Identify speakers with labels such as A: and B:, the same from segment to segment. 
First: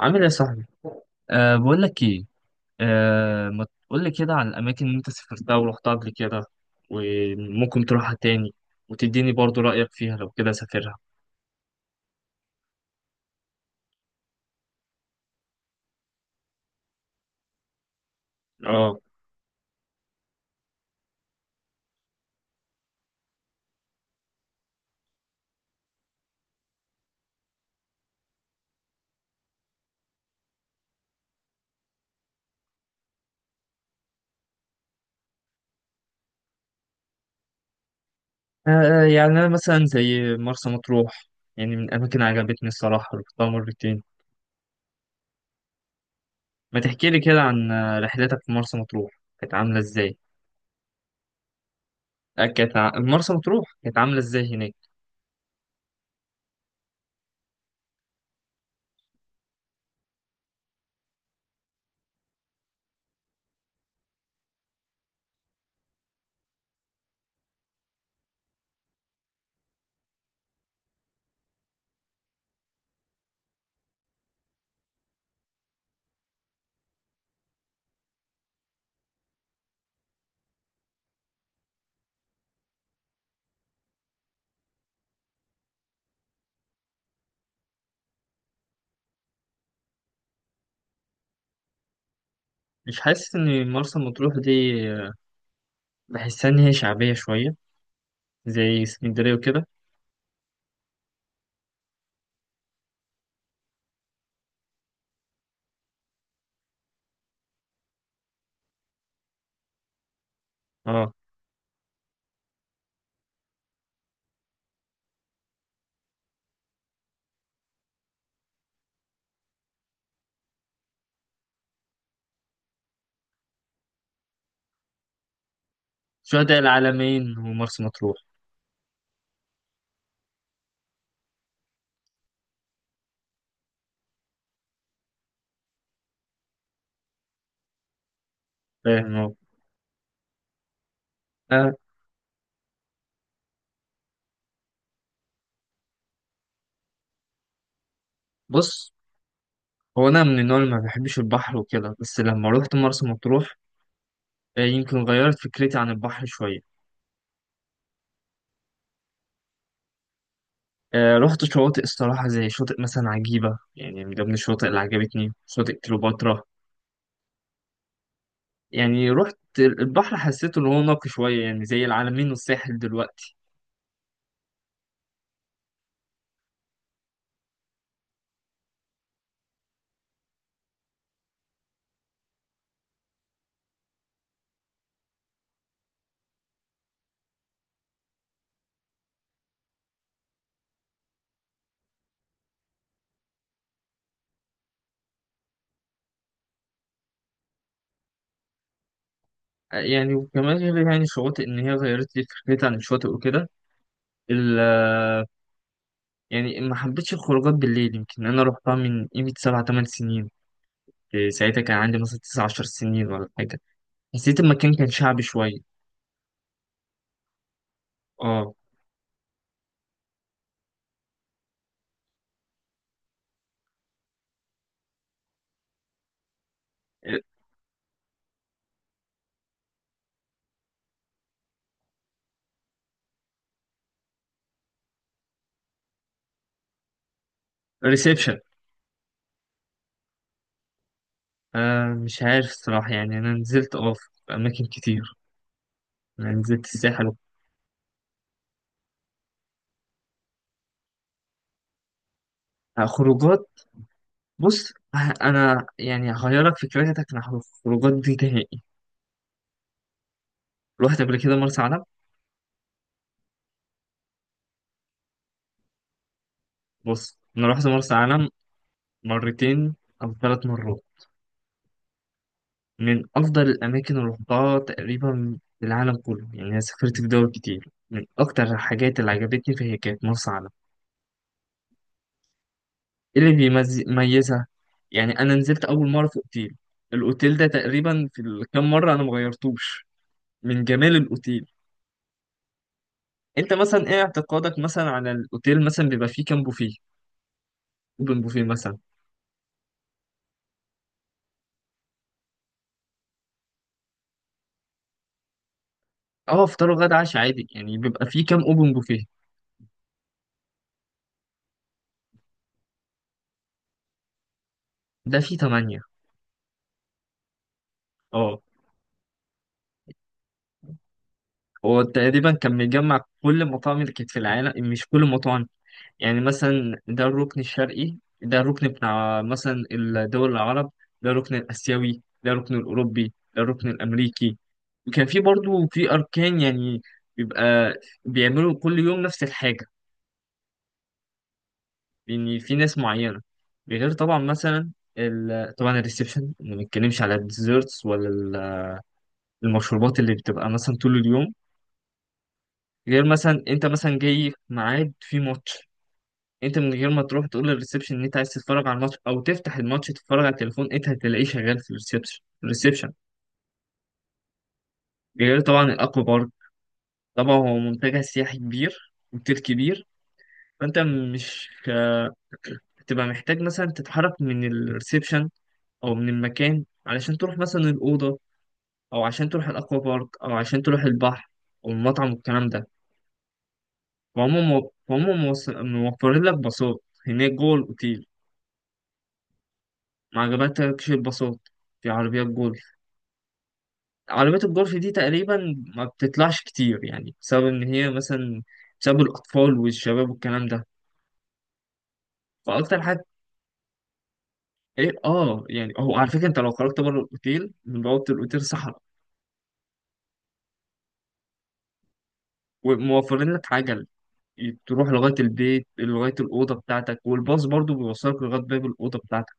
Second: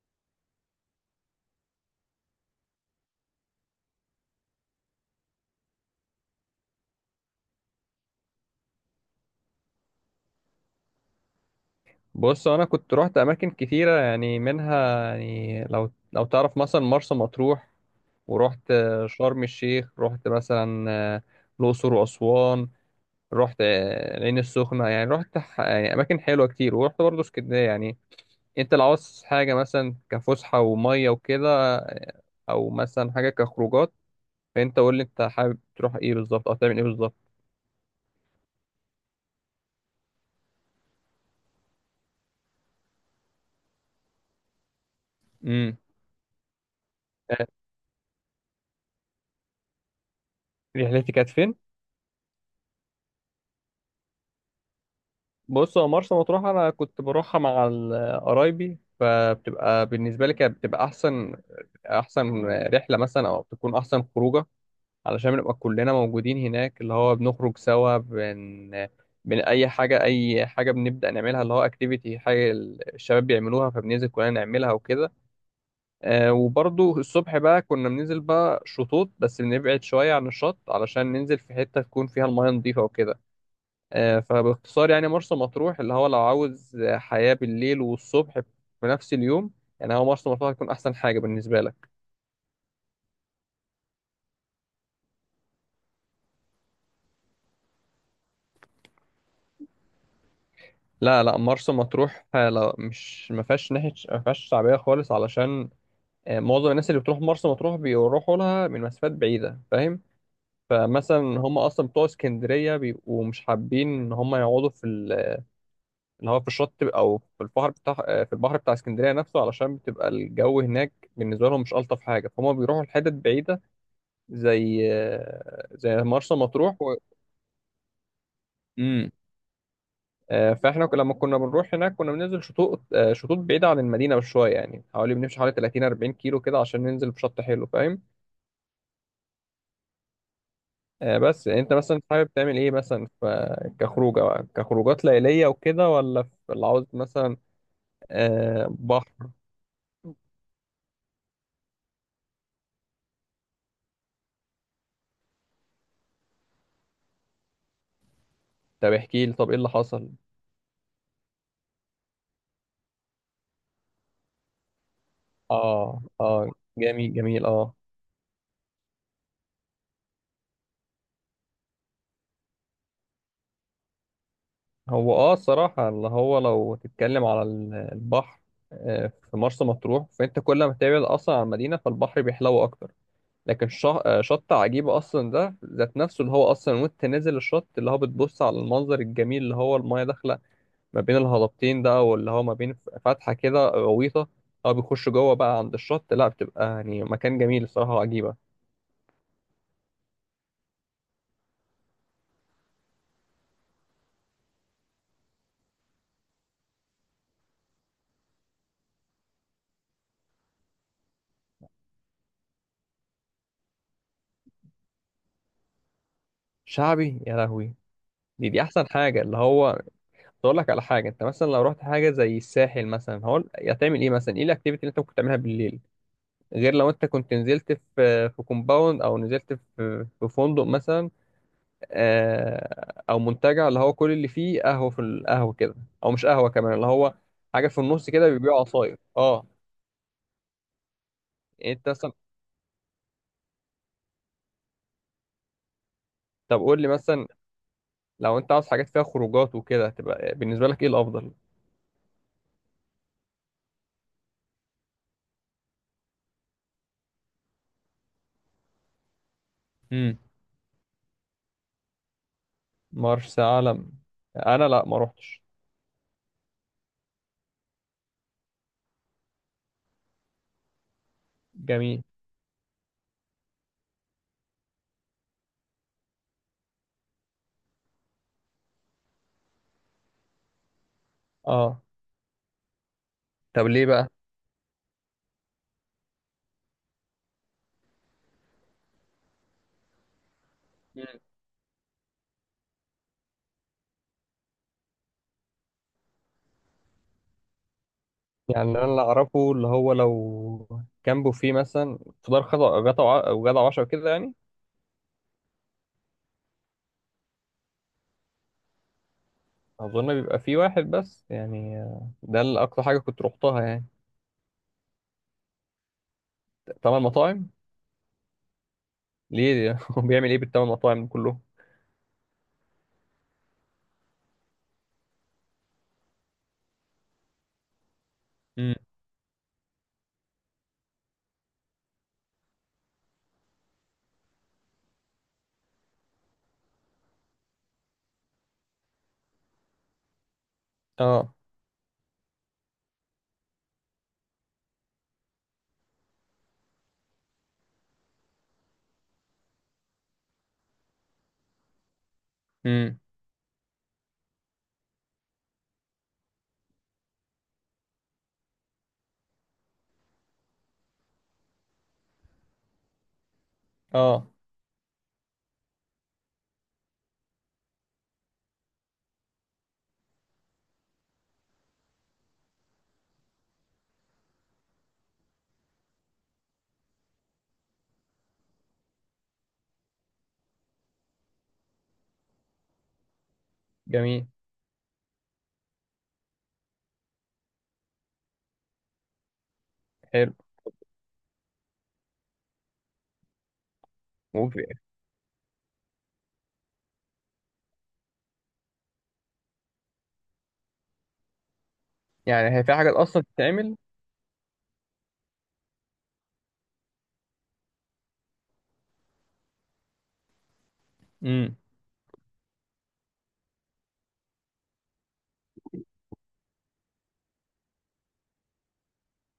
A: عامل ايه يا صاحبي؟ بقول لك ايه. ما تقول لي كده عن الاماكن اللي انت سافرتها ورحتها قبل كده، وممكن تروحها تاني، وتديني برضو رأيك فيها لو كده سافرها.
B: بص انا كنت روحت اماكن كتيره، يعني منها، يعني لو تعرف مثلا مرسى مطروح. ورحت
A: اه.
B: شرم الشيخ، رحت مثلا الاقصر واسوان. رحت العين السخنه، يعني رحت يعني اماكن حلوه كتير، ورحت برضه اسكندريه يعني. انت لو عاوز حاجه مثلا كفسحه وميه وكده، او مثلا حاجه كخروجات. فانت قول لي، انت حابب تروح ايه بالظبط او تعمل ايه بالظبط؟
A: يعني انا مثلا زي مرسى مطروح، يعني من الاماكن اللي عجبتني الصراحة رحتها مرتين.
B: امم.
A: ما تحكي لي كده
B: آه،
A: عن رحلتك في مرسى مطروح، كانت عاملة ازاي؟
B: رحلتي كانت فين؟
A: كانت مرسى مطروح كانت عاملة ازاي هناك؟
B: بص، هو مرسى مطروح انا كنت بروحها مع قرايبي، فبتبقى بالنسبه لي كانت بتبقى احسن، احسن رحله مثلا، او بتكون احسن خروجه. علشان بنبقى كلنا موجودين هناك، اللي هو بنخرج سوا بن بن اي حاجه، اي حاجه بنبدا نعملها، اللي هو اكتيفيتي حاجه الشباب بيعملوها، فبننزل كلنا نعملها وكده. وبرضو الصبح بقى كنا بننزل بقى شطوط، بس بنبعد شويه عن الشط علشان ننزل في حته تكون فيها الميه نظيفه وكده. فباختصار، يعني مرسى مطروح اللي هو لو عاوز حياة بالليل والصبح في نفس اليوم، يعني هو مرسى مطروح هتكون أحسن حاجة بالنسبة لك.
A: مش حاسس ان مرسى مطروح دي، آه، بحسها ان هي شعبية شوية، زي اسكندرية وكده؟
B: لا، لا، مرسى مطروح لا، مش ما فيهاش ناحية، ما فيهاش شعبية خالص، علشان معظم الناس اللي بتروح مرسى مطروح بيروحوا لها من مسافات بعيدة، فاهم؟
A: اه،
B: فمثلا هم أصلا بتوع اسكندرية بيبقوا مش حابين إن هم يقعدوا اللي هو في الشط أو في البحر بتاع، في البحر بتاع اسكندرية نفسه، علشان بتبقى الجو هناك بالنسبة لهم مش ألطف حاجة، فهم بيروحوا لحتت بعيدة زي مرسى
A: شهداء
B: مطروح
A: العالمين ومرسى مطروح.
B: مم. فاحنا لما كنا بنروح هناك كنا بننزل شطوط، شطوط بعيدة عن المدينة بشوية، يعني حوالي بنمشي حوالي 30 40 كيلو كده عشان ننزل في شط حلو، فاهم؟
A: فاهم هو.
B: بس يعني انت
A: آه
B: مثلا حابب تعمل ايه مثلا في كخروجة بقى؟ كخروجات ليلية وكده، ولا في اللي عاوز مثلا
A: بص،
B: بحر؟
A: هو أنا من النوع اللي ما بحبش البحر وكده، بس لما روحت مرسى مطروح يمكن غيرت فكرتي عن البحر شوية.
B: طب احكي لي، طب ايه اللي حصل؟
A: رحت شواطئ الصراحة، زي شاطئ مثلا عجيبة، يعني من ضمن الشواطئ اللي عجبتني شاطئ
B: اه،
A: كليوباترا.
B: اه. جميل، جميل، اه.
A: يعني رحت البحر حسيته إن هو نقي شوية، يعني زي العلمين والساحل دلوقتي.
B: هو، اه، الصراحة اللي هو لو تتكلم على البحر، في مرسى مطروح، فانت كل ما تبعد اصلا عن المدينة فالبحر بيحلو اكتر. لكن شط عجيبة اصلا، ده ذات نفسه اللي هو اصلا وانت نازل الشط، اللي هو بتبص على المنظر الجميل اللي هو المايه داخلة ما بين الهضبتين ده، واللي هو ما بين فتحة كده، غويطة، او بيخش جوه بقى عند الشط، لا بتبقى يعني مكان جميل الصراحة، وعجيبة.
A: يعني وكمان غير يعني الشواطئ إن هي غيرت لي فكرتي عن الشواطئ وكده. ال- يعني ما حبيتش الخروجات بالليل. يمكن انا روحتها من قيمة سبع تمن سنين، كنت ساعتها كان عندي مثلا 19 سنين ولا حاجة. حسيت المكان كان شعبي شوية.
B: شعبي يا لهوي! دي
A: اه.
B: دي احسن حاجة. اللي هو اقول لك على حاجه، انت مثلا لو رحت حاجه زي الساحل مثلا، هو هتعمل ايه مثلا؟ ايه الاكتيفيتي اللي انت ممكن تعملها بالليل؟ غير لو انت كنت نزلت في كومباوند، او نزلت في فندق مثلا، او منتجع اللي هو كل اللي فيه قهوه، في القهوه كده، او مش قهوه كمان، اللي هو حاجه في النص كده
A: ريسبشن.
B: بيبيعوا عصاير، اه. يعني انت مثلا،
A: مش عارف الصراحة، يعني أنا نزلت في أماكن كتير. أنا
B: طب
A: نزلت
B: قول لي
A: الساحل
B: مثلا، لو انت عاوز حاجات فيها خروجات وكده، تبقى بالنسبه لك ايه الافضل؟
A: خروجات. بص، أنا يعني هغيرك فكرتك عن الخروجات دي نهائي.
B: امم.
A: رحت قبل كده مرسى علم.
B: مرسى علم. انا، لا، ما روحتش.
A: بص أنا رحت مرسى علم مرتين أو ثلاث مرات،
B: جميل،
A: من أفضل الأماكن اللي رحتها تقريبا في العالم كله. يعني أنا سافرت في دول كتير، من أكتر الحاجات اللي عجبتني فهي كانت مرسى علم.
B: اه.
A: إيه اللي
B: طب ليه بقى؟
A: بيميزها؟ يعني انا نزلت اول مره في اوتيل، الاوتيل ده تقريبا في الكام مره انا مغيرتوش، من جمال الاوتيل. انت مثلا ايه اعتقادك مثلا على الاوتيل، مثلا بيبقى فيه كام بوفيه، اوبن بوفيه
B: يعني
A: مثلا؟
B: انا، اللي انا اعرفه اللي هو لو جنبه فيه مثلا فطار، خطأ، غدا وغدا وعشاء كده يعني.
A: اه، فطار وغدا عشاء عادي، يعني بيبقى فيه كام اوبن بوفيه؟
B: اظن بيبقى فيه واحد بس يعني، ده اللي اكتر حاجه كنت روحتها يعني.
A: ده فيه تمانية.
B: تمن مطاعم!
A: اه.
B: ليه؟ هو بيعمل ايه بالتمن مطاعم كلهم؟
A: هو تقريبا كان مجمع كل المطاعم اللي كانت في العالم. مش كل المطاعم، يعني مثلا ده الركن الشرقي، ده الركن
B: امم.
A: بتاع مثلا الدول العرب، ده الركن الآسيوي، ده الركن الأوروبي، ده الركن الأمريكي. وكان في برضو في أركان، يعني بيبقى بيعملوا كل يوم نفس الحاجة،
B: اه.
A: لأن في ناس معينة. غير طبعا مثلا طبعا الريسبشن، ما بنتكلمش على الديزرتس ولا المشروبات اللي بتبقى مثلا طول اليوم.
B: امم.
A: غير مثلا انت مثلا جاي في ميعاد في ماتش، انت من غير ما تروح تقول للريسبشن ان انت عايز تتفرج على الماتش او تفتح الماتش تتفرج على التليفون، انت هتلاقيه شغال في الريسبشن.
B: اه.
A: غير طبعا الاكوا بارك، طبعا هو منتجع سياحي كبير، اوتيل كبير. فانت مش هتبقى محتاج مثلا تتحرك من الريسبشن او من المكان علشان تروح مثلا الاوضه، او عشان تروح الاكوا بارك، او عشان تروح البحر، او المطعم والكلام ده.
B: جميل.
A: فهم موفرين لك باصات هناك جوه الاوتيل. ما
B: حلو.
A: عجبتكش الباصات؟ في عربيات جوه، عربيات
B: وفي.
A: الجولف دي تقريبا ما بتطلعش كتير، يعني بسبب ان هي مثلا، بسبب الاطفال والشباب والكلام ده.
B: يعني هي في
A: فاكتر
B: حاجات
A: حاجه
B: اصلا بتتعمل.
A: ايه، اه يعني هو على فكره انت لو خرجت بره الاوتيل، من بوابه الاوتيل صحراء.
B: امم.
A: وموفرين لك عجل، تروح لغايه البيت لغايه الاوضه بتاعتك، والباص برضو بيوصلك لغايه باب الاوضه بتاعتك.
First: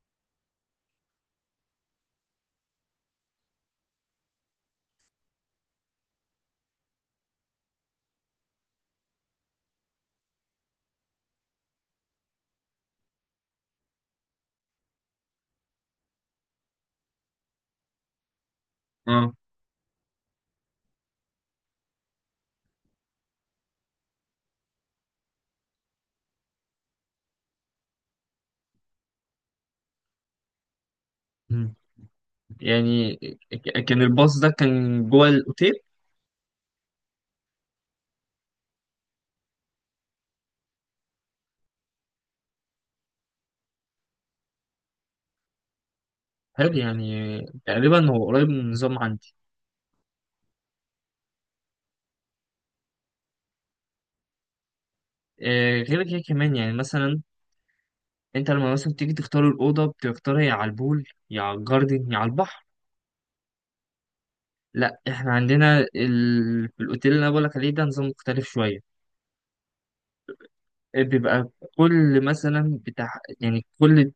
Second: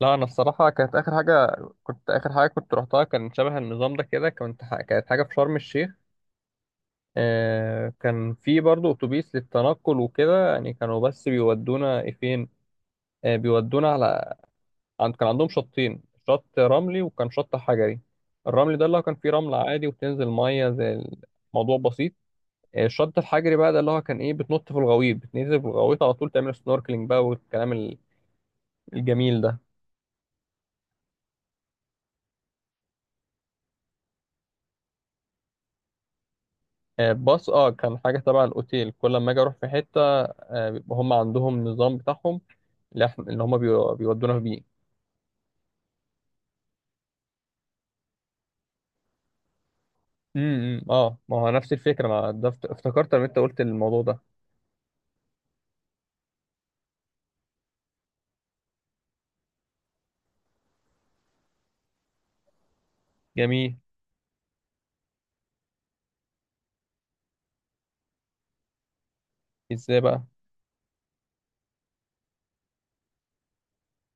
B: لا، انا الصراحه كانت اخر حاجه كنت اخر حاجه كنت روحتها كان شبه النظام ده كده، كانت حاجه في شرم الشيخ. كان في برضو اتوبيس للتنقل وكده، يعني كانوا بس بيودونا إيه فين، بيودونا على، عند كان عندهم شطين، شط رملي وكان شط حجري. الرملي ده اللي هو كان فيه
A: اه.
B: رمل عادي، وبتنزل ميه، زي، الموضوع بسيط. الشط الحجري بقى ده اللي هو كان ايه، بتنط في الغويط، بتنزل في الغويط على طول، تعمل سنوركلينج بقى، والكلام الجميل ده.
A: مم. يعني كان الباص ده كان جوه الاوتيل؟
B: باص، اه، كان حاجه تبع الاوتيل كل ما اجي اروح في حته. بيبقى هم عندهم نظام بتاعهم، اللي هم بيودونا بيه.
A: حلو. يعني تقريبا هو قريب من النظام عندي.
B: امم، اه، ما هو نفس الفكره، ما ده افتكرت لما انت قلت الموضوع ده.
A: غير كده كمان يعني مثلا، انت لما مثلا تيجي تختار الأوضة بتختارها يا على البول، يا على الجاردن، يا على البحر.
B: جميل.
A: لا، احنا عندنا في الأوتيل اللي أنا بقولك عليه ده نظام مختلف شوية.
B: ازاي بقى؟
A: بيبقى كل مثلا بتاع، يعني كل،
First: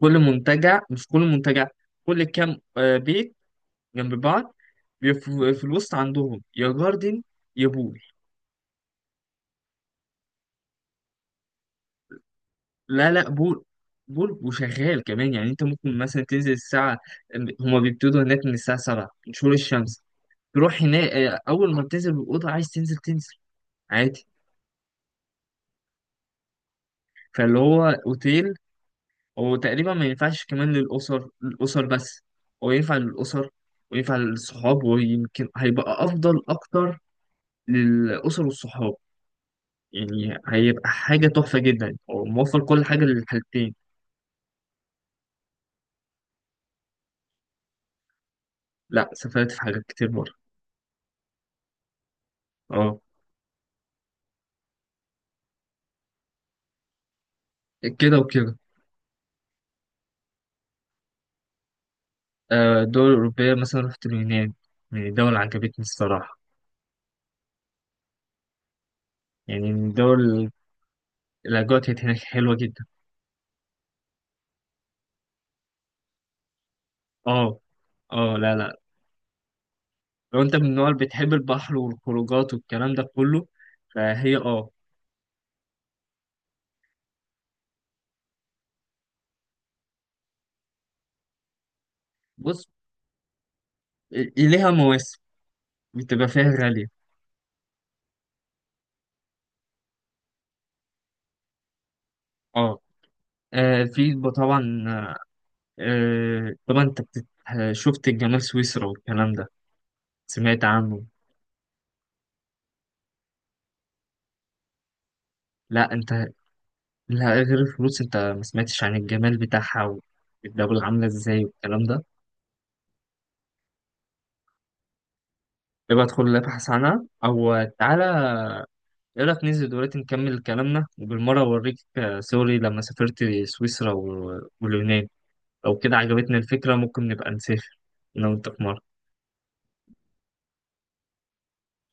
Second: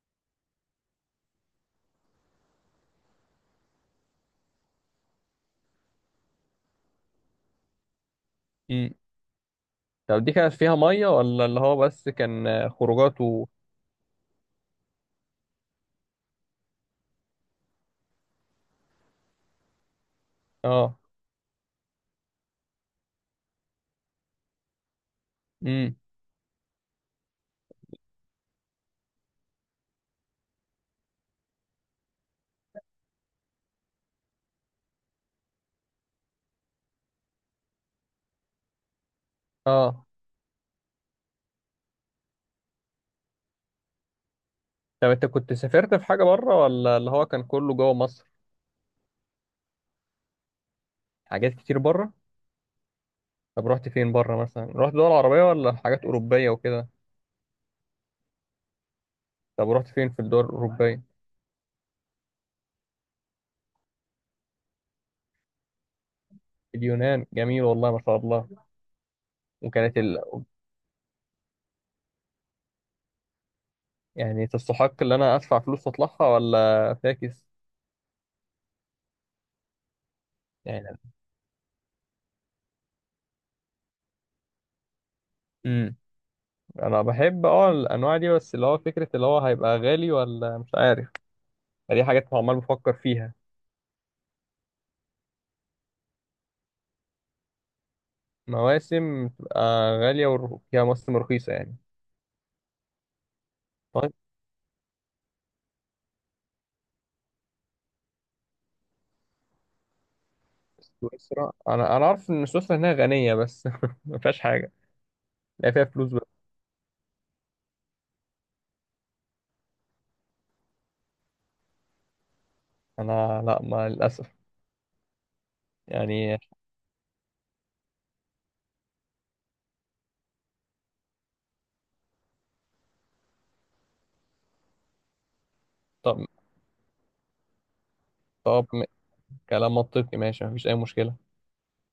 A: كل منتجع، مش كل منتجع، كل كام بيت جنب بعض، بيبقى في الوسط عندهم يا جاردن يا بول.
B: امم. طب دي كانت فيها ميه، ولا اللي هو بس كان
A: لا
B: خروجات
A: لا،
B: و...
A: بول. بول وشغال كمان، يعني انت ممكن مثلا تنزل الساعة، هما بيبتدوا هناك من الساعة 7 من شروق الشمس، تروح
B: اه.
A: هناك اول ما بتنزل من الاوضه عايز تنزل تنزل عادي.
B: امم.
A: فاللي هو اوتيل، هو تقريبا ما ينفعش كمان للاسر، بس هو ينفع للاسر وينفع للصحاب، ويمكن هيبقى افضل اكتر للاسر والصحاب.
B: اه.
A: يعني هيبقى حاجه تحفه جدا، هو موفر كل حاجه للحالتين.
B: طب انت كنت سافرت في حاجه بره، ولا اللي هو كان كله جوه مصر؟
A: لا سافرت في حاجات كتير بره.
B: حاجات كتير بره.
A: اه.
B: طب رحت فين بره مثلا؟ رحت دول عربيه ولا حاجات اوروبيه وكده؟
A: كده وكده.
B: طب رحت فين في الدول الاوروبيه؟
A: الدول الاوروبيه مثلا رحت اليونان، من الدول اللي عجبتني الصراحه.
B: اليونان جميل، والله ما شاء الله.
A: يعني من
B: وكانت ال...
A: الدول الاجواء كانت هناك حلوه جدا.
B: يعني تستحق ان انا ادفع فلوس واطلعها ولا فاكس؟
A: اه اه، لا لا، لو انت من النوع اللي بتحب البحر والخروجات والكلام ده كله فهي، اه.
B: يعني انا بحب، اه، الانواع دي، بس اللي هو فكره اللي هو هيبقى غالي ولا مش عارف. دي حاجات عمال
A: بص،
B: بفكر فيها.
A: ليها مواسم بتبقى فيها غالية.
B: مواسم تبقى غاليه، وفيها مواسم رخيصه يعني.
A: اه. في
B: طيب.
A: طبعا، طبعا انت شفت الجمال سويسرا والكلام ده، سمعت عنه؟
B: سويسرا، انا عارف ان سويسرا هنا غنيه بس ما فيهاش حاجه. لا، فيها
A: لا
B: فلوس
A: انت،
B: بقى.
A: لا غير الفلوس، انت ما سمعتش عن الجمال بتاعها والدولة عاملة ازاي والكلام ده.
B: انا، لا، ما، للاسف
A: يبقى ادخل
B: يعني.
A: ابحث عنها، او تعالى، ايه رأيك ننزل دلوقتي نكمل كلامنا، وبالمرة أوريك صوري لما سافرت سويسرا واليونان. لو كده
B: طب
A: عجبتنا الفكرة ممكن نبقى نسافر أنا وأنت في
B: طب
A: مرة.
B: م- كلام منطقي، ماشي، مفيش اي مشكله.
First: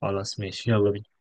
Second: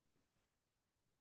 A: خلاص ماشي، يلا بينا.